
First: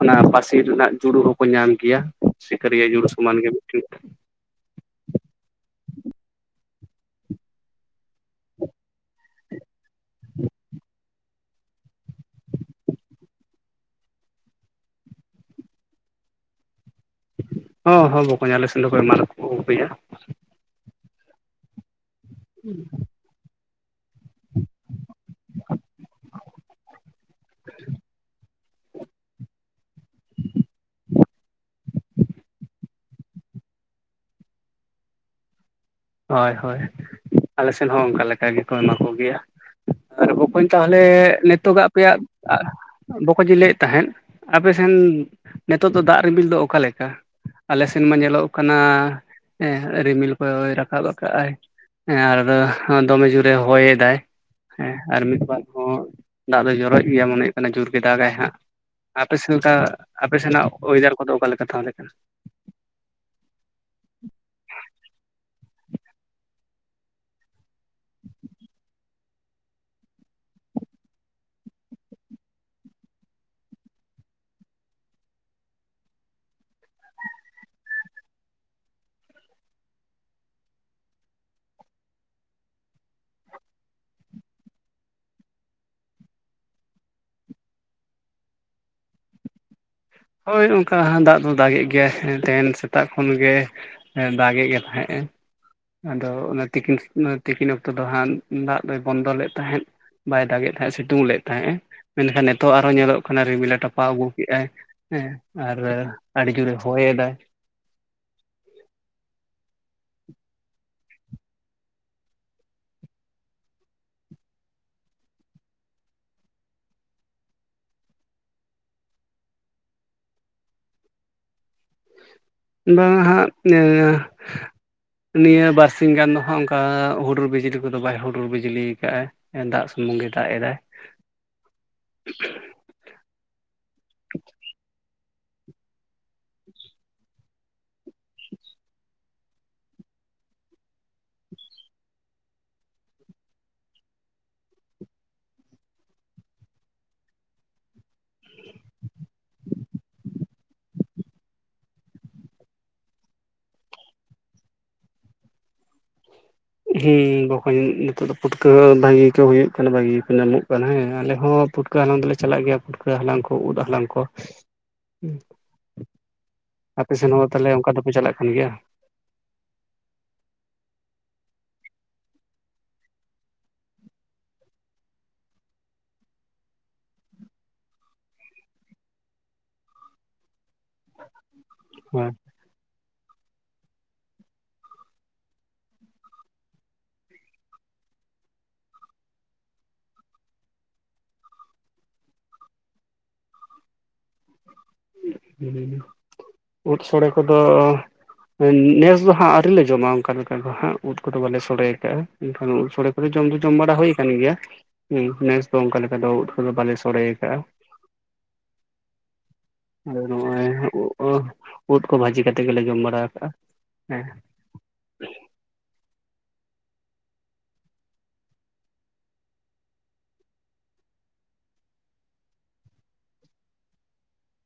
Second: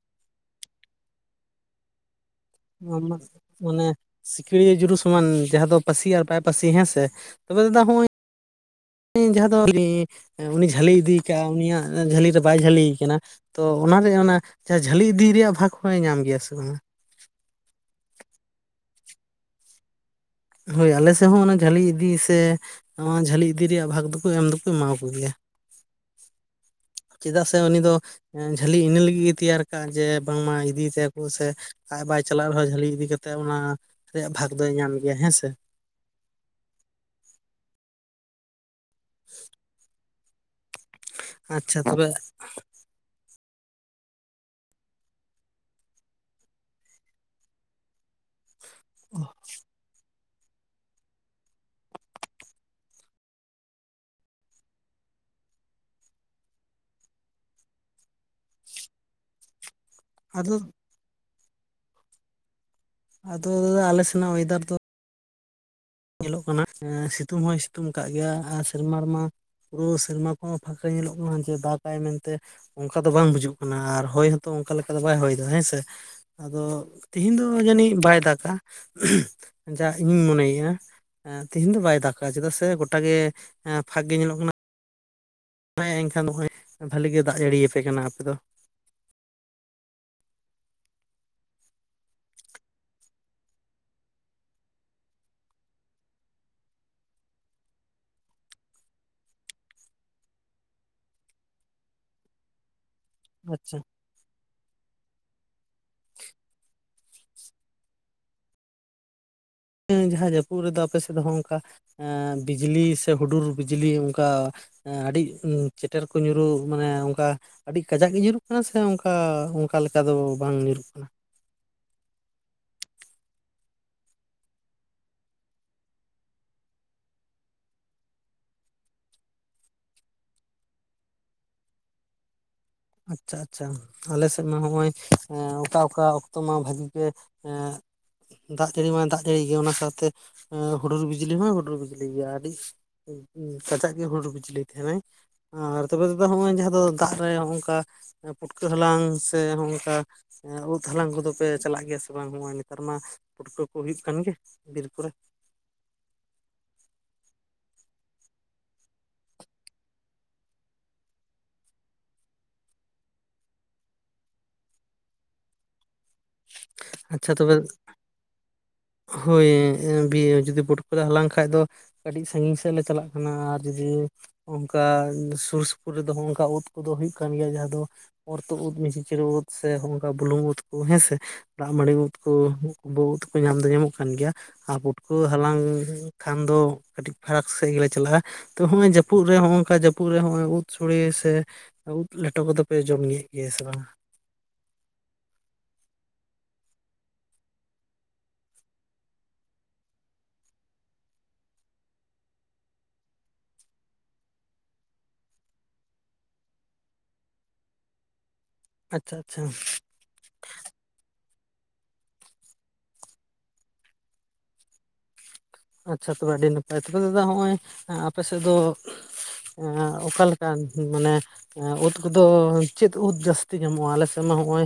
ᱚᱱᱟ ᱯᱟᱹᱥᱤ ᱨᱮᱱᱟᱜ ᱡᱩᱲᱩ ᱦᱚᱸᱠᱚ ᱧᱟᱢ ᱜᱮᱭᱟ᱾ ᱥᱤᱠᱟᱹᱨᱤᱭᱟᱹ ᱡᱩᱲᱩ ᱥᱚᱢᱟᱱ ᱜᱮ ᱢᱤᱫᱴᱤᱱ ᱥᱤᱠᱟᱹᱲᱤᱭᱟ ᱡᱩᱞᱩ ᱥᱚᱢᱟᱱ ᱡᱟᱦᱟᱸ ᱫᱚ ᱯᱟᱹᱥᱤ ᱟᱨ ᱵᱟᱭ ᱯᱟᱹᱥᱤ ᱦᱮᱸᱥᱮ ᱛᱚᱵᱮ ᱫᱟᱫᱟ ᱱᱚᱜ-ᱚᱭ ᱧ ᱡᱟᱦᱟᱸ ᱫᱚ [inaudible] ᱩᱱᱤ ᱡᱷᱟᱹᱞᱤ ᱤᱫᱤᱭ ᱠᱟᱜ-ᱟ ᱩᱱᱤᱭᱟᱜ ᱡᱷᱟᱹᱞᱤ ᱨᱮ ᱵᱟᱭ ᱡᱷᱟᱹᱞᱤᱭ ᱠᱟᱱᱟ ᱛᱚ ᱚᱱᱟᱨᱮ ᱚᱱᱟ ᱡᱟᱦᱟᱸ ᱡᱷᱟᱹᱞᱤ ᱤᱫᱤ ᱨᱮᱭᱟᱜ ᱵᱷᱟᱜᱽ ᱦᱚᱸᱭ ᱧᱟᱢ ᱜᱮᱭᱟ ᱥᱮ ᱵᱟᱝᱟ? ᱦᱚᱸ ᱦᱚᱸ ᱵᱟᱠᱚᱧ ᱟᱞᱮ ᱥᱮᱱ ᱫᱚᱠᱚ ᱮᱢᱟᱱᱠᱚ ᱟᱹᱜᱩᱭᱟ᱾ ᱦᱳᱭ ᱟᱞᱮ ᱥᱮᱫ ᱦᱚᱸ ᱚᱱᱟ ᱡᱷᱟᱹᱞᱤ ᱤᱫᱤ ᱥᱮ ᱱᱚᱣᱟ ᱡᱷᱟᱹᱞᱤ ᱤᱫᱤ ᱨᱮᱭᱟᱜ ᱵᱷᱟᱜ ᱫᱚᱠᱚ ᱮᱢ ᱫᱚᱠᱚ ᱮᱢᱟ ᱠᱚ ᱜ. ᱮᱭᱟ᱾ ᱪᱮᱫᱟᱜ ᱥᱮ ᱩᱱᱤ ᱫᱚ ᱡᱷᱟᱹᱞᱤ ᱤᱱᱟᱹ ᱞᱟᱹᱜᱤᱫ ᱜᱮ ᱛᱮᱭᱟᱨ ᱠᱟᱜ-ᱟ ᱡᱮ ᱵᱟᱝᱢᱟ ᱤᱫᱤᱭ ᱛᱟᱭᱟᱠᱚ ᱥᱮ ᱟᱡ ᱵᱟᱭ ᱪᱟᱞᱟᱜ ᱨᱮᱦᱚᱸ ᱡᱷᱟᱹᱞᱤ ᱤᱫᱤ ᱠᱟᱛᱮᱜ ᱚᱱᱟ ᱨᱮᱭᱟᱜ ᱵᱷᱟᱜᱽ ᱫᱚᱭ ᱧᱟᱢ ᱜᱮᱭᱟ ᱦᱮᱸᱥᱮ᱾ ᱦᱳᱭ ᱦᱳᱭ᱾ ᱟᱞᱮ ᱥᱮᱫ ᱦᱚᱸ ᱚᱱᱠᱟ ᱞᱮᱠᱟ ᱜᱮᱠᱚ ᱮᱢᱟ ᱠᱚᱜᱮᱭᱟ᱾ ᱟᱨ ᱵᱚᱠᱚᱧ ᱛᱟᱦᱚᱞᱮ ᱟᱪᱪᱷᱟ ᱱᱤᱛᱚᱜ ᱛᱚᱵᱮ ᱯᱮᱭᱟᱜ ᱟᱜ, ᱵᱚᱠᱚᱧ ᱤᱧ ᱞᱟᱹᱭᱮᱫ ᱛᱟᱦᱮᱸᱫ᱾ ᱟᱯᱮᱥᱮᱱ ᱱᱤᱛᱚᱜ ᱫᱚ ᱫᱟᱜ ᱨᱤᱨᱤᱞ ᱫᱚ ᱚᱠᱟᱮᱠᱟ? ᱟᱞᱮ ᱥᱮᱱᱢᱟ ᱧᱮᱞᱚᱜ ᱠᱟᱱᱟ ᱨᱤᱢᱤᱞ ᱠᱚᱭ ᱨᱟ ᱠᱟᱵ ᱟᱠᱟᱜ ᱟᱭ᱾ ᱟᱨ ᱫᱚᱢᱮ ᱡᱳᱨᱮ ᱦᱚᱭᱮᱫᱟᱭ᱾ ᱦᱮᱸ ᱟᱨ ᱢᱤᱫ ᱵᱟᱨ ᱦᱚᱸ ᱫᱟᱜ ᱫᱚ ᱡᱚᱨᱚ ᱮᱫ ᱜᱮᱭᱟ ᱢᱚᱱᱮ ᱦᱩᱭᱩᱜ ᱠᱟᱱᱟ ᱡᱳᱨ ᱜᱮ ᱫᱟᱜᱟᱭ ᱦᱟᱸᱜ᱾ ᱟᱯᱮᱥᱮᱱᱫᱟ ᱟᱯᱮ ᱟᱫᱚ ᱥᱮᱱᱟᱜ ᱚᱭᱮᱫᱟᱨ ᱠᱚᱫᱚ ᱚᱠᱟᱞᱮᱠᱟ ᱛᱟᱦᱞᱮ ᱠᱟᱱᱟ? ᱟᱫᱚ ᱫᱟᱫᱟ ᱟᱞᱮ ᱥᱮᱱᱟᱜ ᱚᱭᱮᱫᱟᱨ ᱫᱚ ᱧᱮᱞᱚᱜ ᱠᱟᱱᱟ ᱥᱤᱛᱩᱝ ᱦᱚᱸᱭ ᱥᱤᱛᱩᱝ ᱟᱠᱟᱫ ᱜᱮᱭᱟ ᱟᱨ ᱥᱮᱨᱢᱟ ᱨᱮᱢᱟ ᱯᱩᱨᱟᱹ ᱥᱮᱨᱢᱟ ᱠᱚ ᱦᱚᱸ ᱯᱷᱟᱸᱠᱟ ᱧᱮᱞᱚᱜ ᱠᱟᱱᱟ᱾ ᱡᱮ ᱫᱟᱜᱟᱭ ᱢᱮᱱᱛᱮ ᱚᱱᱠᱟ ᱫᱚ ᱵᱟᱝ ᱵᱩᱡᱩᱜ ᱠᱟᱱᱟ᱾ ᱟᱨ ᱦᱚᱭ ᱦᱚᱝᱛᱚ ᱚᱱᱠᱟ ᱞᱮᱠᱟ ᱫᱚ ᱵᱟᱭ ᱦᱚᱭᱮᱫᱟ ᱦᱮᱸᱥᱮ᱾ ᱟᱫᱚ ᱛᱮᱤᱦᱮᱤᱧ ᱫᱚ ᱡᱟᱹᱱᱤᱡ ᱵᱟᱭ ᱫᱟᱜᱟ ᱡᱟ ᱤᱧᱤᱧ ᱢᱚᱱᱮᱭᱮᱫᱼᱟ᱾ ᱮ ᱛᱮᱦᱤᱧ ᱫᱚ ᱵᱟᱭ ᱫᱟᱜ-ᱟ᱾ ᱪᱮᱫᱟᱜ ᱥᱮ ᱜᱚᱴᱟ ᱜᱮ ᱯᱷᱟᱸᱠ ᱜᱮ ᱧᱮᱞᱚᱜ ᱠᱟᱱᱟ᱾ ᱮᱸ ᱮᱱᱠᱷᱟᱱ ᱵᱚᱠᱚᱧ ᱵᱟᱹᱞᱤ ᱜᱮ ᱫᱟᱜ ᱡᱟᱹᱲᱤᱭᱟᱯᱮ ᱠᱟᱱᱟ ᱟᱯᱮ ᱫᱚ᱾ ᱦᱳᱭ ᱚᱱᱠᱟ ᱫᱟᱜ ᱫᱚ ᱫᱟᱜᱮᱫ ᱜᱮᱭᱟ ᱛᱮᱦᱮᱱ ᱥᱮᱛᱟᱜ ᱠᱷᱚᱱ ᱜᱮ᱾ ᱮ ᱫᱟᱜᱮᱫ ᱜᱮ ᱛᱟᱦᱮᱸᱜ ᱮ ᱾ ᱟᱫᱚ ᱚᱱᱟ ᱛᱤᱠᱤᱱ ᱛᱤᱠᱤᱱ ᱚᱠᱛᱚ ᱫᱚ ᱦᱟᱸᱜ ᱫᱟᱜ ᱫᱚᱭ ᱵᱚᱱᱫᱚ ᱞᱮᱫ ᱛᱟᱦᱮᱸᱫ᱾ ᱵᱟᱭ ᱫᱟᱜ ᱮ ᱛᱟᱦᱮᱸᱜ᱾ ᱥᱤᱛᱩᱝ ᱞᱮᱫ ᱛᱟᱦᱮᱸᱜ ᱢᱮᱱᱠᱷᱟᱱ ᱱᱤᱛᱚᱜ ᱟᱨ ᱦᱚᱝ ᱧᱮᱞᱚᱜ ᱚᱱᱟ ᱟᱪᱪᱷᱟ ᱨᱤᱢᱤᱞ‌ᱮ ᱴᱟᱯᱟᱣ ᱟᱹᱜᱩ ᱠᱮᱜ-ᱟᱭ᱾ ᱦᱮᱸ ᱟᱨ ᱟᱹᱰᱤ ᱡᱳᱨᱮ ᱦᱚᱭᱮᱫᱟᱭ᱾ ᱦᱮᱸ ᱡᱟᱦᱟᱸ ᱡᱟᱹᱯᱩᱫ ᱨᱮᱫᱚ ᱟᱯᱮ ᱥᱮᱫ ᱦᱚᱸ ᱚᱱᱠᱟ ᱵᱤᱡᱽᱞᱤ ᱥᱮ ᱦᱩᱰᱩᱨ ᱵᱤᱡᱽᱞᱤ ᱚᱱᱠᱟ᱾ ᱟᱹᱰᱤ ᱪᱮᱴᱮᱨ ᱠᱚ ᱧᱩᱨᱩᱜ ᱢᱟᱱᱮ ᱚᱱᱠᱟ ᱟᱹᱰᱤ ᱠᱟᱡᱟᱠ ᱜᱮ ᱧᱩᱨᱩᱜ ᱠᱟᱱᱟ ᱥᱮ ᱚᱱᱠᱟ ᱚᱱᱠᱟ ᱞᱮᱠᱟ ᱫᱚ ᱵᱟᱝ ᱧᱩᱨᱩᱜ ᱠᱟᱱᱟ? ᱵᱟᱝ ᱦᱟᱸᱜ ᱱᱤᱭᱟᱹ ᱵᱟᱨᱥᱤᱝ ᱜᱟᱱ ᱫᱚ ᱦᱟᱸᱜ ᱚᱱᱠᱟ ᱦᱩᱰᱩᱨ ᱵᱤᱡᱽᱞᱤ ᱠᱚᱫᱚ ᱵᱟᱭ ᱦᱩᱰᱩᱨ ᱵᱤᱡᱽᱞᱤ ᱟᱠᱟᱫ-ᱟ᱾ ᱫᱟᱜ ᱥᱩᱢᱩᱝ ᱜᱮ ᱫᱟᱜ ᱮᱫᱟᱭ, [inaudible] ᱟᱪᱪᱷᱟ ᱟᱪᱪᱷᱟ᱾ ᱟᱞᱮ ᱥᱮᱫ ᱢᱟ ᱱᱚᱜ-ᱚᱭ ᱚᱠᱟ ᱚᱠᱟ ᱚᱠᱛᱚ ᱢᱟ ᱵᱷᱟᱜᱤ ᱜᱮ ᱮᱸᱻ ᱫᱟᱜ ᱡᱟᱹᱲᱤ ᱢᱟᱭ ᱫᱟᱜ ᱡᱟᱹᱲᱤ ᱜᱮ ᱚᱱᱟ ᱥᱟᱶᱛᱮ ᱦᱩᱰᱩᱨ ᱵᱤᱡᱽᱞᱤ ᱦᱚᱸᱭ ᱦᱩᱰᱩᱨ ᱵᱤᱡᱽᱞᱤ ᱜᱮᱭᱟ ᱟᱹᱰᱤ ᱠᱷᱟᱡᱟᱜ ᱜᱮ ᱦᱩᱰᱩ ᱵᱤᱡᱽᱞᱤ ᱛᱟᱦᱮᱸ ᱱᱟᱭ᱾ ᱟᱨ ᱛᱚᱵᱮ ᱫᱟᱫᱟ ᱦᱚᱸᱜ-ᱚᱭ ᱡᱟᱦᱟᱸ ᱫᱚ ᱫᱟᱜ ᱨᱮ ᱯᱩᱴᱠᱟᱹ ᱦᱟᱞᱟᱝ ᱥᱮ ᱱᱚᱝᱠᱟ ᱩᱫ ᱦᱟᱞᱟᱝ ᱠᱚᱫᱚᱯᱮ ᱪᱟᱞᱟᱜ ᱜᱮᱭᱟ ᱥᱮ ᱵᱟᱝ? ᱱᱚᱜ-ᱚᱭ ᱱᱮᱛᱟᱨ ᱢᱟ ᱯᱩᱴᱠᱟᱹ ᱠᱚ ᱦᱩᱭᱩᱜ ᱠᱟᱱ ᱜᱮ ᱵᱤᱨ ᱠᱚᱨᱮ᱾ ᱦᱮᱸ ᱵᱚᱠᱚᱧ ᱱᱤᱛᱚᱜ ᱫᱚ ᱯᱩᱴᱠᱟᱹ ᱵᱷᱟᱹᱜᱮ ᱠᱚ ᱦᱩᱭᱩᱜ ᱠᱟᱱᱟ ᱵᱷᱟᱹᱜᱤ ᱠᱚ ᱧᱟᱢᱚᱜ ᱠᱟᱱᱟ ᱦᱮᱸ ᱟᱞᱮ ᱦᱚᱸ ᱯᱩᱴᱠᱟᱹ ᱯᱩᱴᱠᱟᱹ ᱦᱟᱞᱟᱝ ᱫᱚᱞᱮ ᱪᱟᱞᱟᱜ ᱜᱮᱭᱟ ᱯᱩᱴᱠᱟᱹ ᱦᱟᱞᱟᱝ ᱠᱚ ᱩᱫ ᱦᱟᱞᱟᱝ ᱠᱚ ᱟᱯᱮ ᱥᱮᱱ ᱟᱪᱪᱷᱟ ᱦᱚᱸ ᱛᱚᱵᱮ ᱛᱟᱦᱚᱞᱮ ᱚᱱᱠᱟ ᱫᱚᱯᱮ ᱪᱟᱞᱟᱜ ᱠᱟᱱ ᱜᱮᱭᱟ? ᱦᱳᱭ ᱡᱩᱫᱤ [unintelligible] ᱯᱩᱴᱠᱟᱹ ᱞᱮ ᱦᱟᱞᱟᱝ ᱠᱷᱟᱱᱡ ᱫᱚ᱾ ᱠᱟᱹᱴᱤᱡ ᱥᱟᱺᱜᱤᱧ ᱥᱮᱫ ᱞᱮ ᱪᱟᱞᱟᱜ ᱠᱟᱱᱟ, ᱟᱨ ᱡᱩᱫᱤ ᱚᱱᱠᱟ ᱥᱩᱨ ᱥᱩᱯᱩᱨ ᱨᱮᱫᱚ ᱚᱱᱠᱟ ᱩᱫ ᱠᱚᱫᱚ ᱦᱩᱭᱩᱜ ᱠᱟᱱ ᱜᱮᱭᱟ, ᱡᱟᱦᱟᱸ ᱫᱚ ᱚᱨᱛᱩᱚ ᱩᱫ, ᱢᱤᱥᱤᱪᱤᱨ ᱩᱫ, ᱥᱮ ᱦᱚᱝᱠᱟ ᱵᱩᱞᱩᱝ ᱩᱫ ᱠᱚ ᱦᱮᱸᱥᱮ ᱫᱟᱜ ᱢᱟᱹᱰᱤ ᱩᱫ ᱠᱚ᱾ ᱦᱳᱭ [unintelligible] ᱧᱟᱢ ᱫᱚ ᱧᱟᱢᱚᱜ ᱠᱟᱱ ᱜᱮᱭᱟ᱾ ᱟᱨ ᱯᱩᱴᱠᱟᱹ ᱦᱟᱞᱟᱝ ᱠᱷᱟᱱ ᱫᱚ ᱠᱟᱹᱴᱤᱡ ᱯᱷᱟᱨᱟᱠ ᱥᱮᱫ ᱜᱮᱞᱮ ᱪᱟᱞᱟᱜ-ᱟ, ᱛᱚ ᱱᱚᱜ-ᱚᱭ ᱡᱟᱹᱯᱩᱫ ᱨᱮ ᱱᱚᱜ ᱱᱚᱝᱠᱟ ᱡᱟᱹᱯᱩᱫ ᱨᱮ ᱱᱚᱜᱚᱭ ᱩᱫ ᱥᱳᱲᱮ ᱥᱮ ᱩᱫ ᱞᱮᱴᱚ ᱠᱚᱫᱚ ᱯᱮ ᱡᱚᱢ ᱮᱫ ᱜᱮᱭᱟ ᱥᱮ ᱵᱟᱝ? ᱩᱫ ᱥᱳᱲᱮ ᱠᱚᱫᱚ ᱱᱮᱥ ᱫᱚ ᱦᱟᱸᱜ ᱟᱹᱣᱨᱤᱮ ᱞᱮ ᱡᱚᱢᱟ ᱚᱱᱠᱟ ᱞᱮᱠᱟ ᱫᱚ ᱦᱟᱸᱜ ᱩᱫ ᱠᱚᱫᱚ ᱵᱟᱞᱮ ᱥᱚᱲᱮᱭ ᱠᱟᱜ-ᱟ᱾ ᱮᱱᱠᱷᱟᱱ ᱥᱳᱲᱮ ᱠᱚᱫᱚ ᱡᱚᱢ ᱫᱚ ᱡᱚᱢ ᱵᱟᱲᱟ ᱦᱩᱭᱩ ᱟᱠᱟᱱ ᱜᱮᱭᱟ᱾ ᱱᱮᱥ ᱫᱚ ᱚᱱᱠᱟ ᱫᱚ ᱚᱱᱠᱟ ᱞᱮᱠᱟ ᱫᱚ ᱵᱟᱞᱮ ᱥᱚᱲᱮ ᱠᱟᱜ-ᱟ᱾ ᱟᱪᱪᱷᱟ ᱟᱪᱪᱷᱟ᱾ ᱟᱫᱚ ᱱᱚᱜᱼᱚᱭ ᱩ ᱩᱫ ᱠᱚ ᱵᱷᱟᱹᱡᱤ ᱠᱟᱛᱮᱫ ᱜᱮᱞᱮ ᱡᱚᱢ ᱵᱟᱲᱟ ᱟᱠᱟᱜ-ᱟ, ᱦᱮᱸ ᱟᱪᱪᱷᱟ ᱛᱚᱵᱮ ᱟᱹᱰᱤ ᱱᱟᱯᱟᱭ ᱛᱚᱵᱮ ᱫᱟᱫᱟ ᱱᱚᱜ-ᱚᱭ ᱟᱯᱮ ᱥᱮᱫ ᱫᱚ ᱚᱠᱟ ᱞᱮᱠᱟ ᱢᱟᱱᱮ ᱩᱫ ᱠᱚᱫᱚ ᱪᱮᱫ ᱩᱫ ᱡᱟᱹᱥᱛᱤ ᱧᱟᱢᱚᱜ-ᱟ, ᱟᱞᱮ ᱥᱮᱫ ᱢᱟ ᱱᱚᱜ-ᱚᱭ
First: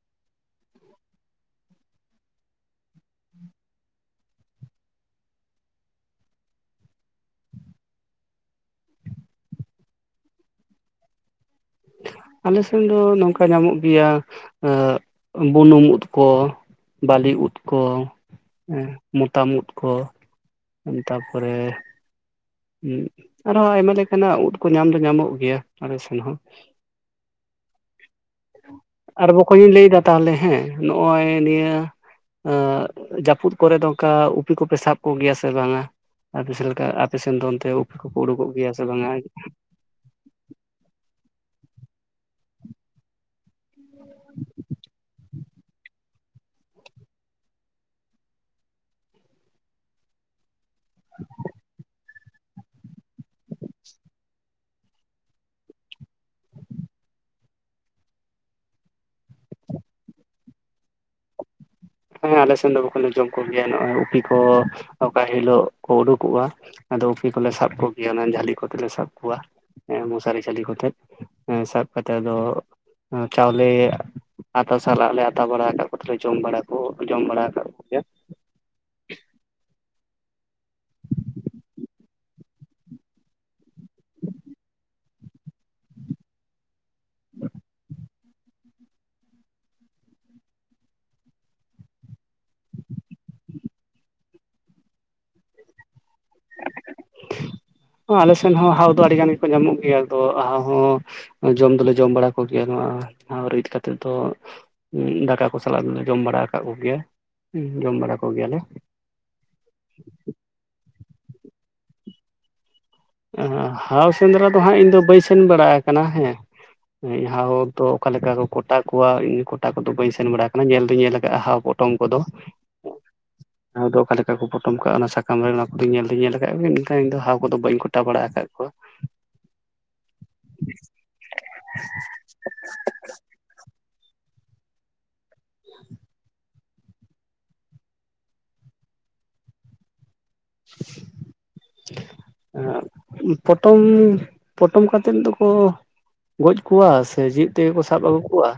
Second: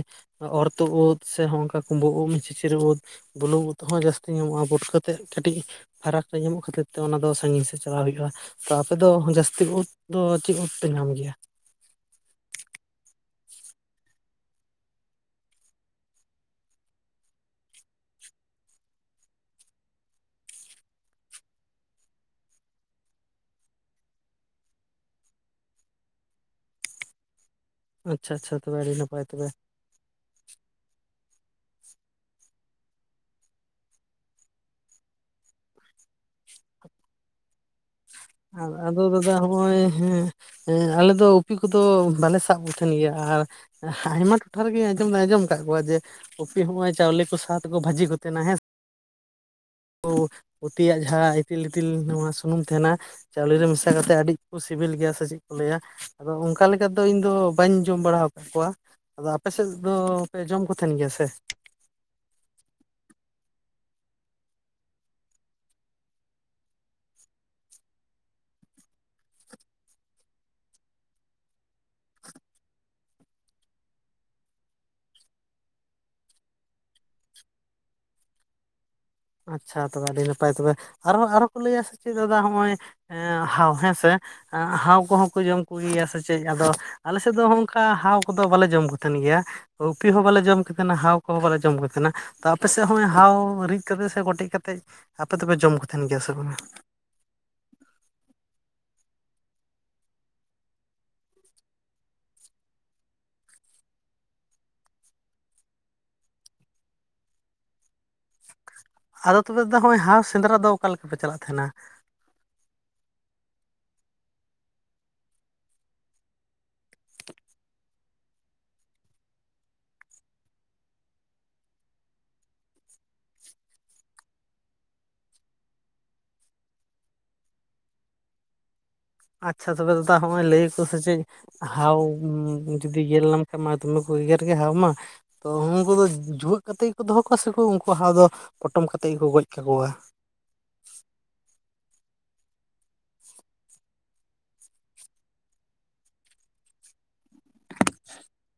ᱚᱨᱛᱚ ᱩᱫ ᱥᱮ ᱦᱚᱝᱠᱟ ᱠᱩᱸᱵᱟᱹ ᱩᱫ ᱪᱤᱪᱨ ᱩᱫ, ᱵᱩᱞᱩᱝ ᱩᱫ ᱦᱚᱸ ᱡᱟᱹᱥᱛᱤ ᱧᱟᱢᱚᱜ-ᱟ ᱯᱩᱴᱠᱟᱹ ᱛᱮᱫ ᱠᱟᱹᱴᱤᱡ ᱯᱷᱟᱨᱟᱠ ᱨᱮ ᱧᱟᱢᱚᱜ ᱠᱷᱟᱹᱛᱤᱨ ᱛᱮ ᱚᱱᱟ ᱫᱚ ᱥᱟᱺᱜᱤᱧ ᱥᱮᱫ ᱪᱟᱞᱟᱜ ᱦᱩᱭᱩᱜ-ᱟ᱾ ᱛᱚ ᱟᱯᱮ ᱫᱚ ᱡᱟᱹᱥᱛᱤ ᱩᱫ ᱫᱚ ᱪᱮᱫ ᱩᱫ ᱯᱮ ᱧᱟᱢ ᱜᱮᱭᱟ? ᱟᱞᱮ ᱥᱮᱫ ᱫᱚ ᱱᱚᱝᱠᱟ ᱧᱟᱢᱚᱜ ᱜᱮᱭᱟ ᱵᱩᱱᱩᱢ ᱩᱫ ᱠᱚ, ᱵᱟᱹᱞᱤ ᱩᱫ ᱠᱚ ᱢᱚᱛᱟᱢ ᱩᱫ ᱠᱚ᱾ ᱛᱟᱯᱚᱨᱮ ᱟᱨᱦᱚᱸ ᱟᱭᱢᱟ ᱞᱮᱠᱟᱱᱟᱜ ᱩᱫ ᱠᱚ ᱧᱟᱢ ᱫᱚ ᱧᱟᱢᱚᱜ ᱜᱮᱭᱟ ᱟᱞᱮ ᱥᱮᱱ ᱦᱚᱸ᱾ ᱟᱪᱪᱷᱟ ᱟᱪᱪᱷᱟ ᱛᱚᱵᱮ ᱟᱹᱰᱤ ᱱᱟᱯᱟᱭ ᱟᱨ ᱛᱚᱵᱮ ᱵᱚᱠᱚᱧ ᱤᱧ ᱞᱟᱹᱭᱫᱟ ᱛᱟᱦᱞᱮ ᱦᱮᱸ ᱱᱚᱜ-ᱚᱭ ᱱᱤᱭᱟᱹ ᱡᱟᱹᱯᱩᱫ ᱠᱚᱨᱮ ᱫᱚ ᱚᱱᱠᱟ ᱩᱯᱤ ᱠᱚᱯᱮ ᱥᱟᱵ ᱠᱚᱜᱮᱭᱟ ᱥᱮ ᱵᱟᱝᱟ ᱟᱨ ᱵᱮᱥ ᱞᱮᱠᱟ? ᱥᱮᱱ ᱫᱚᱱ ᱚᱱᱛᱮ ᱠᱚᱠᱚ ᱩᱰᱩᱠᱚᱜ ᱟ ᱜᱮᱭᱟ ᱥᱮ ᱟᱫᱚ ᱵᱟᱝᱟ? ᱫᱟᱫᱟ ᱦᱚᱸᱜ-ᱚᱭ ᱦᱮᱸ ᱦᱮᱸ ᱟᱞᱮ ᱫᱚ ᱩᱯᱤ ᱠᱚᱫᱚ ᱵᱟᱞᱮ ᱥᱟᱵ ᱠᱚ ᱛᱟᱦᱮᱱ ᱜᱮᱭᱟ᱾ ᱟᱨ ᱦᱟᱭᱢᱟ ᱴᱚᱴᱷᱟ ᱨᱮᱜᱮ ᱟᱸᱡᱚᱢ ᱫᱚ ᱟᱸᱡᱚᱢ ᱠᱟᱫ ᱠᱚᱣᱟ ᱡᱮ ᱩᱯᱤ ᱦᱚᱸᱜᱚᱭ ᱪᱟᱣᱞᱮ ᱠᱚ ᱥᱟ ᱛᱮᱠᱚ ᱵᱷᱟᱹᱡᱤ ᱠᱚ ᱛᱟᱦᱮᱱᱟ ᱦᱮᱸ᱾ ᱠᱩ ᱯᱩᱛᱤᱭᱟᱜ ᱡᱟᱦᱟᱸ ᱤᱛᱤᱞ ᱞᱤᱛᱤᱞ ᱱᱚᱣᱟ ᱥᱩᱱᱩᱢ ᱛᱟᱦᱮᱱᱟ ᱪᱟᱣᱞᱮ ᱨᱮ ᱢᱮᱥᱟ ᱠᱟᱛᱮᱫ ᱟᱹᱰᱤ ᱠᱚ ᱥᱤᱵᱤᱞ ᱜᱮᱭᱟ ᱥᱮ ᱪᱮᱫ ᱠᱚ ᱞᱟᱹᱭᱟ, ᱟᱫᱚ ᱚᱱᱠᱟ ᱞᱮᱠᱟ ᱫᱚ ᱤᱧᱫᱚ ᱵᱟᱹᱧ ᱡᱚᱢ ᱵᱟᱲᱟ ᱟᱠᱟᱫ ᱠᱚᱣᱟ᱾ ᱟᱫᱚ ᱟᱯᱮ ᱥᱮᱫ ᱫᱚ ᱯᱮ ᱡᱚᱢ ᱠᱚ ᱛᱟᱦᱮᱱ ᱜᱮᱭᱟ ᱥᱮ? ᱦᱮᱸ ᱦᱮᱸ ᱟᱞᱮᱥᱮᱱ ᱫᱚ ᱵᱟᱠᱚ ᱞᱮ ᱡᱚᱢ ᱠᱚᱜᱮᱭᱟ, ᱱᱚᱜᱚᱭ ᱩᱯᱤ ᱠᱚ ᱚᱠᱟ ᱦᱤᱞᱳᱜ ᱠᱚ ᱩᱰᱩᱠᱚᱜᱼᱟ᱾ ᱟᱫᱚ ᱩᱯᱤ ᱠᱚᱞᱮ ᱥᱟᱵ ᱠᱚᱜᱮᱭᱟ ᱚᱱᱟ ᱡᱷᱟᱹᱞᱤ ᱠᱚᱛᱮ ᱞᱮ ᱥᱟᱵ ᱠᱚᱣᱟ ᱦᱮᱸ ᱢᱚᱥᱟᱨᱤ ᱡᱷᱟᱹᱞᱤ ᱠᱚᱛᱮ᱾ ᱦᱮᱸ ᱥᱟᱵᱛᱮᱫ ᱟᱫᱚ ᱟ ᱪᱟᱣᱞᱮ ᱟᱛᱟ ᱥᱟᱞᱟᱜ ᱞᱮ ᱟᱛᱟ ᱵᱟᱲᱟ ᱟᱠᱟᱫ ᱠᱚᱛᱮ ᱞᱮ ᱡᱚᱢ ᱵᱟᱲᱟ ᱠᱚ ᱡᱚᱢ ᱵᱟᱲᱟ ᱟᱠᱟᱫ ᱠᱚᱣᱟ᱾ ᱟᱪᱪᱷᱟ, ᱛᱚᱵᱮ ᱟᱹᱰᱤ ᱱᱟᱯᱟᱭ ᱛᱚᱵᱮ ᱟᱨᱦ ᱟᱨᱚ ᱠᱚ ᱞᱟᱹᱭᱟ ᱥᱮ ᱪᱮᱫ ᱫᱟᱫᱟ ᱱᱚᱜᱼᱚᱭ ᱮ ᱦᱟᱣ ᱦᱮᱸ ᱥᱮ᱾ ᱦᱟᱣ ᱠᱚᱦᱚᱸ ᱠᱚ ᱡᱚᱢ ᱠᱚᱜᱮᱭᱟ ᱥᱮ ᱪᱮᱫ ᱟᱫᱚ ᱟᱞᱮ ᱥᱮᱫ ᱫᱚ ᱦᱚᱸ-ᱚᱝᱠᱟ ᱦᱟᱣ ᱠᱚᱫᱚ ᱵᱟᱞᱮ ᱡᱚᱢ ᱠᱚ ᱛᱟᱦᱮᱱ ᱜᱮᱭᱟ᱾ ᱩᱯᱤ ᱦᱚᱸ ᱵᱟᱞᱮ ᱡᱚᱢ ᱠᱮᱛᱮᱱᱟ, ᱦᱟᱣ ᱠᱚᱦᱚᱸ ᱵᱟᱞᱮ ᱡᱚᱢ ᱠᱚ ᱛᱟᱦᱮᱱᱟ, ᱛᱚ ᱟᱯᱮᱥᱮᱫ ᱦᱚᱸᱜ-ᱚᱭ ᱦᱟᱣ ᱨᱤᱫ ᱠᱟᱹᱛᱮ ᱥᱮ ᱠᱚᱴᱮᱡ ᱠᱟᱛᱮᱫ ᱟᱯᱮ ᱫᱚᱯᱮ ᱡᱚᱢ ᱠᱚ ᱛᱟᱦᱮᱱ ᱜᱮᱭᱟ ᱥᱮ ᱵᱟᱝᱟ? ᱟᱞᱮ ᱥᱮᱱ ᱦᱚᱸ ᱦᱟᱣ ᱫᱚ ᱟᱹᱰᱤ ᱜᱟᱱ ᱜᱮᱠᱚ ᱧᱟᱢᱚᱜ ᱜᱮᱭᱟ᱾ ᱟᱫᱚ ᱦᱟᱣ ᱦᱚᱸ ᱡᱚᱢ ᱫᱚᱞᱮ ᱡᱚᱢ ᱵᱟᱲᱟ ᱠᱚ ᱜᱮᱭᱟ ᱱᱚᱣᱟ ᱦᱟᱣ ᱨᱤᱫ ᱠᱟᱛᱮᱜ ᱫᱚ᱾ ᱫᱟᱠᱟ ᱠᱚ ᱥᱟᱞᱟᱜ ᱫᱚᱞᱮ ᱡᱚᱢ ᱵᱟᱲᱟ ᱟᱠᱟᱫ ᱠᱚᱜᱮᱭᱟ᱾ ᱦᱩᱸ ᱡᱚᱢ ᱵᱟᱲᱟ ᱠᱚ ᱜᱮᱭᱟᱞᱮ᱾ ᱟᱫᱚ ᱛᱚᱵᱮ ᱫᱟᱫᱟ ᱦᱚᱜᱼᱚᱭ ᱦᱟᱳ ᱥᱮᱸᱫᱽᱨᱟ ᱫᱚ ᱚᱠᱟ ᱞᱮᱠᱟᱯᱮ ᱪᱟᱞᱟᱜ ᱛᱟᱦᱮᱱᱟ? ᱮᱸ ᱦᱟᱣ ᱥᱮᱸᱫᱽᱨᱟ ᱫᱚ ᱦᱟᱸᱜ ᱤᱧ ᱫᱚ ᱵᱟᱹᱧ ᱥᱮᱱ ᱵᱟᱲᱟ ᱟᱠᱟᱱᱟ ᱦᱮᱸ᱾ ᱟᱹᱡ ᱦᱟᱣ ᱫᱚ ᱚᱠᱟ ᱞᱮᱠᱟ ᱠᱚ ᱠᱚᱴᱟ ᱠᱚᱣᱟ, ᱤᱧ ᱠᱚᱴᱟ ᱠᱚᱫᱚ ᱵᱟᱹᱧ ᱥᱮᱱ ᱵᱟᱲᱟ ᱟᱠᱟᱱᱟ ᱧᱮᱞ ᱫᱚᱧ ᱧᱮᱞ ᱟᱠᱟᱜᱼᱟ ᱦᱟᱣ ᱯᱚᱴ ᱴᱚᱝ ᱠᱚᱫᱚ᱾ [inaudible] ᱦᱟᱣ ᱫᱚ ᱚᱠᱟ ᱞᱮᱠᱟ ᱠᱚ ᱯᱚᱴᱚᱢ ᱠᱟᱜ-ᱟ, ᱚᱱᱟ ᱥᱟᱠᱟᱢ ᱨᱮ ᱱᱚᱣᱟ ᱠᱚᱫᱚ ᱧᱮᱞ ᱫᱩᱧ ᱧᱮᱞ ᱟᱠᱟᱜ ᱜᱮ ᱮᱱᱠᱷᱟᱱ ᱤᱧ ᱫᱚ ᱦᱟᱣ ᱠᱚᱫᱚ ᱵᱟᱹᱧ ᱠᱚᱴ ᱴᱟ ᱵᱟᱲᱟ ᱟᱠᱟᱫ ᱠᱚᱣᱟ᱾ ᱟᱪᱪᱷᱟ ᱛᱚᱵᱮ ᱫᱟᱫᱟ ᱦᱚᱸᱜ-ᱚᱭ ᱞᱟᱹᱭᱟᱠᱚ ᱥᱮ ᱪᱮᱫ ᱦᱟᱣ ᱫᱤ ᱜᱮᱨ ᱞᱮᱢ ᱠᱷᱟᱱ ᱢᱟ ᱫᱚᱢᱮ ᱠᱚ ᱜᱮᱜᱮᱨ ᱜᱮ ᱦᱟᱣ ᱢᱟ᱾ ᱛᱚ ᱦᱩᱱᱠᱩ ᱫᱚ ᱡᱩᱣᱟᱹᱜ ᱠᱟᱛᱮᱫ ᱜᱮᱠᱚ ᱫᱚᱦᱚ ᱠᱚᱣᱟ ᱥᱮᱠᱚ ᱩᱱᱠᱩ ᱦᱟᱣ ᱫᱚ ᱯᱚᱴᱚᱢ ᱠᱟᱛᱮ ᱜᱮᱠᱚ ᱜᱚᱡ ᱠᱟᱠᱚᱣᱟ? [inaudible] ᱯᱚᱴᱚᱢ ᱯᱚᱴᱚᱢ ᱠᱟᱛᱮᱫ ᱫᱚᱠᱚ ᱜᱚᱡ ᱠᱚᱣᱟ ᱥᱮ ᱡᱮᱣᱮᱫ ᱛᱮᱜᱮ ᱠᱚ ᱥᱟᱵ ᱟᱹᱜᱩ ᱠᱚᱣᱟ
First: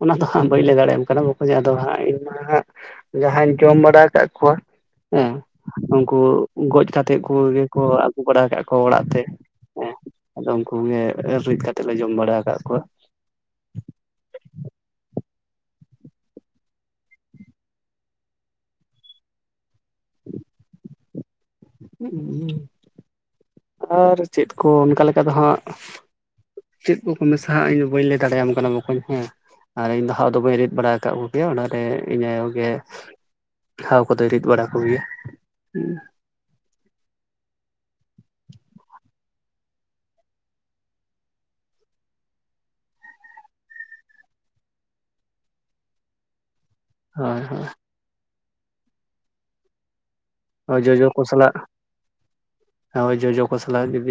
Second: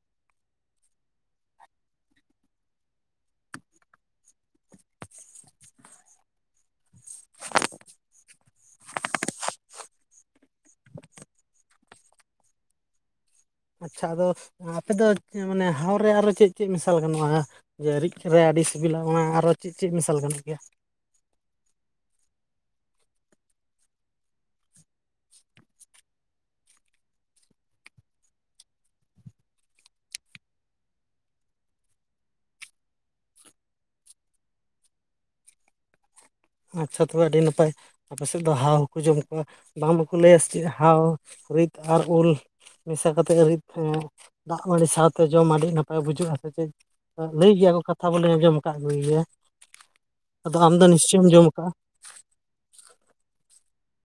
ᱚᱱᱟ ᱫᱚ ᱦᱟᱸᱜ ᱵᱟᱹᱧ ᱞᱟᱹᱭ ᱫᱟᱲᱮᱭᱟᱢ ᱠᱟᱱᱟ ᱵᱟᱠᱚᱧ ᱟᱫᱚ ᱦᱟᱸᱜ ᱤᱧ ᱢᱟ ᱦᱟᱸᱜ ᱡᱟᱦᱟᱸᱧ ᱡᱚᱢ ᱵᱟᱲᱟ ᱠᱟᱜ ᱠᱩᱣᱟ, ᱮᱸ ᱩᱱᱠᱩ ᱜᱚᱡ ᱠᱟᱛ ᱛᱮᱫ ᱠᱚ ᱜᱮᱠᱚ ᱵᱟᱲᱟ ᱠᱟᱫ ᱠᱚᱣᱟ ᱚᱲᱟᱜ ᱛᱮ, ᱦᱮᱸ ᱟᱫᱚ ᱩᱱᱠᱩ ᱜᱮ ᱨᱤᱫ ᱠᱟᱛᱮ ᱞᱮ ᱡᱚᱢ ᱵᱟᱲᱟ ᱟᱠᱟᱫ ᱠᱚᱣᱟ᱾ ᱟᱪᱪᱷᱟ ᱟᱫᱚ ᱟᱯᱮᱫ ᱫᱚ ᱢᱟᱱᱮ ᱦᱟᱣ ᱨᱮ ᱟᱨᱚ ᱪᱮᱫ ᱪᱮᱫ ᱢᱮᱥᱟᱞ ᱜᱟᱱᱚᱜᱼᱟ᱾ ᱡᱮ ᱨᱤᱡ ᱨᱮ ᱟᱹᱰᱤ ᱥᱤᱵᱤᱞᱟ ᱚᱱᱟ ᱟᱨᱚ ᱪᱮᱫ ᱪᱮᱫ ᱢᱮᱥᱟᱞ ᱜᱟᱱᱚᱜ ᱜᱮᱭᱟ? ᱟᱨ ᱪᱮᱫ ᱠᱚ ᱚᱱᱠᱟ ᱞᱮᱠᱟ ᱫᱚ ᱦᱟᱸᱜ ᱪᱮᱫ ᱠᱚᱠᱚ ᱢᱮᱥᱟᱦᱟᱜᱼᱟ ᱤᱧᱫᱚ ᱵᱟᱹᱧ ᱞᱟᱹᱭ ᱫᱟᱲᱮᱭᱟᱢ ᱠᱟᱱᱟ ᱵᱚᱠᱚᱧ ᱦᱮᱸ᱾ ᱟᱨ ᱤᱧ ᱫᱚ ᱦᱟᱣ ᱫᱚ ᱵᱟᱹᱧ ᱨᱤᱫᱽ ᱵᱟᱲᱟ ᱟᱠᱟᱫ ᱠᱚᱜᱮᱭᱟ ᱚᱱᱟ ᱨᱮ ᱤᱧ ᱟᱭᱳ ᱜᱮ ᱦᱟᱣ ᱠᱚᱫᱚᱭ ᱨᱤᱫ ᱵᱟᱲᱟ ᱠᱚᱜᱮᱭᱟ ᱦᱩᱸ᱾ ᱟᱪᱪᱷᱟ ᱛᱚᱵᱮ ᱟᱹᱰᱤ ᱱᱟᱯᱟᱭ᱾ ᱟᱯᱮ ᱥᱮᱫ ᱫᱚ ᱦᱟᱣ ᱦᱚᱸᱠᱚ ᱡᱚᱢ ᱠᱚᱣᱟ᱾ ᱵᱟᱝᱢᱟ ᱠᱚ ᱞᱟᱹᱭᱟ ᱥᱮ ᱪᱮᱫ ᱦᱟᱣ ᱨᱤᱫ ᱟᱨ ᱩᱞ ᱢᱮᱥᱟ ᱠᱟᱛᱮᱫ ᱜᱮ ᱨᱤᱫᱽ ᱚᱸ ᱫᱟᱜ ᱢᱟᱹᱰᱤ ᱥᱟᱶᱛᱮ ᱡᱚᱢ ᱟᱹᱰᱤ ᱱᱟᱯᱟᱭ ᱵᱩᱡᱚᱩᱜᱼᱟ ᱥᱮ ᱪᱮᱫ᱾ ᱦᱳᱭ ᱞᱟᱹᱭ ᱜᱮᱭᱟ ᱠᱚ ᱠᱟᱛᱷᱟ ᱵᱚᱞᱮ ᱟᱸᱡᱚᱢ ᱟᱠᱟᱫ ᱠᱩᱜᱮ ᱜᱮᱭᱟ᱾ ᱟᱫᱚ ᱟᱢ ᱦᱳᱭ ᱫᱚ ᱡᱚᱡᱚ ᱱᱤᱥᱪᱚ ᱠᱚ ᱥᱟᱞᱟᱜ᱾ ᱦᱳᱭ ᱡᱚᱡᱚ ᱠᱚ ᱥᱟᱞᱟᱜ ᱡᱩᱫᱤ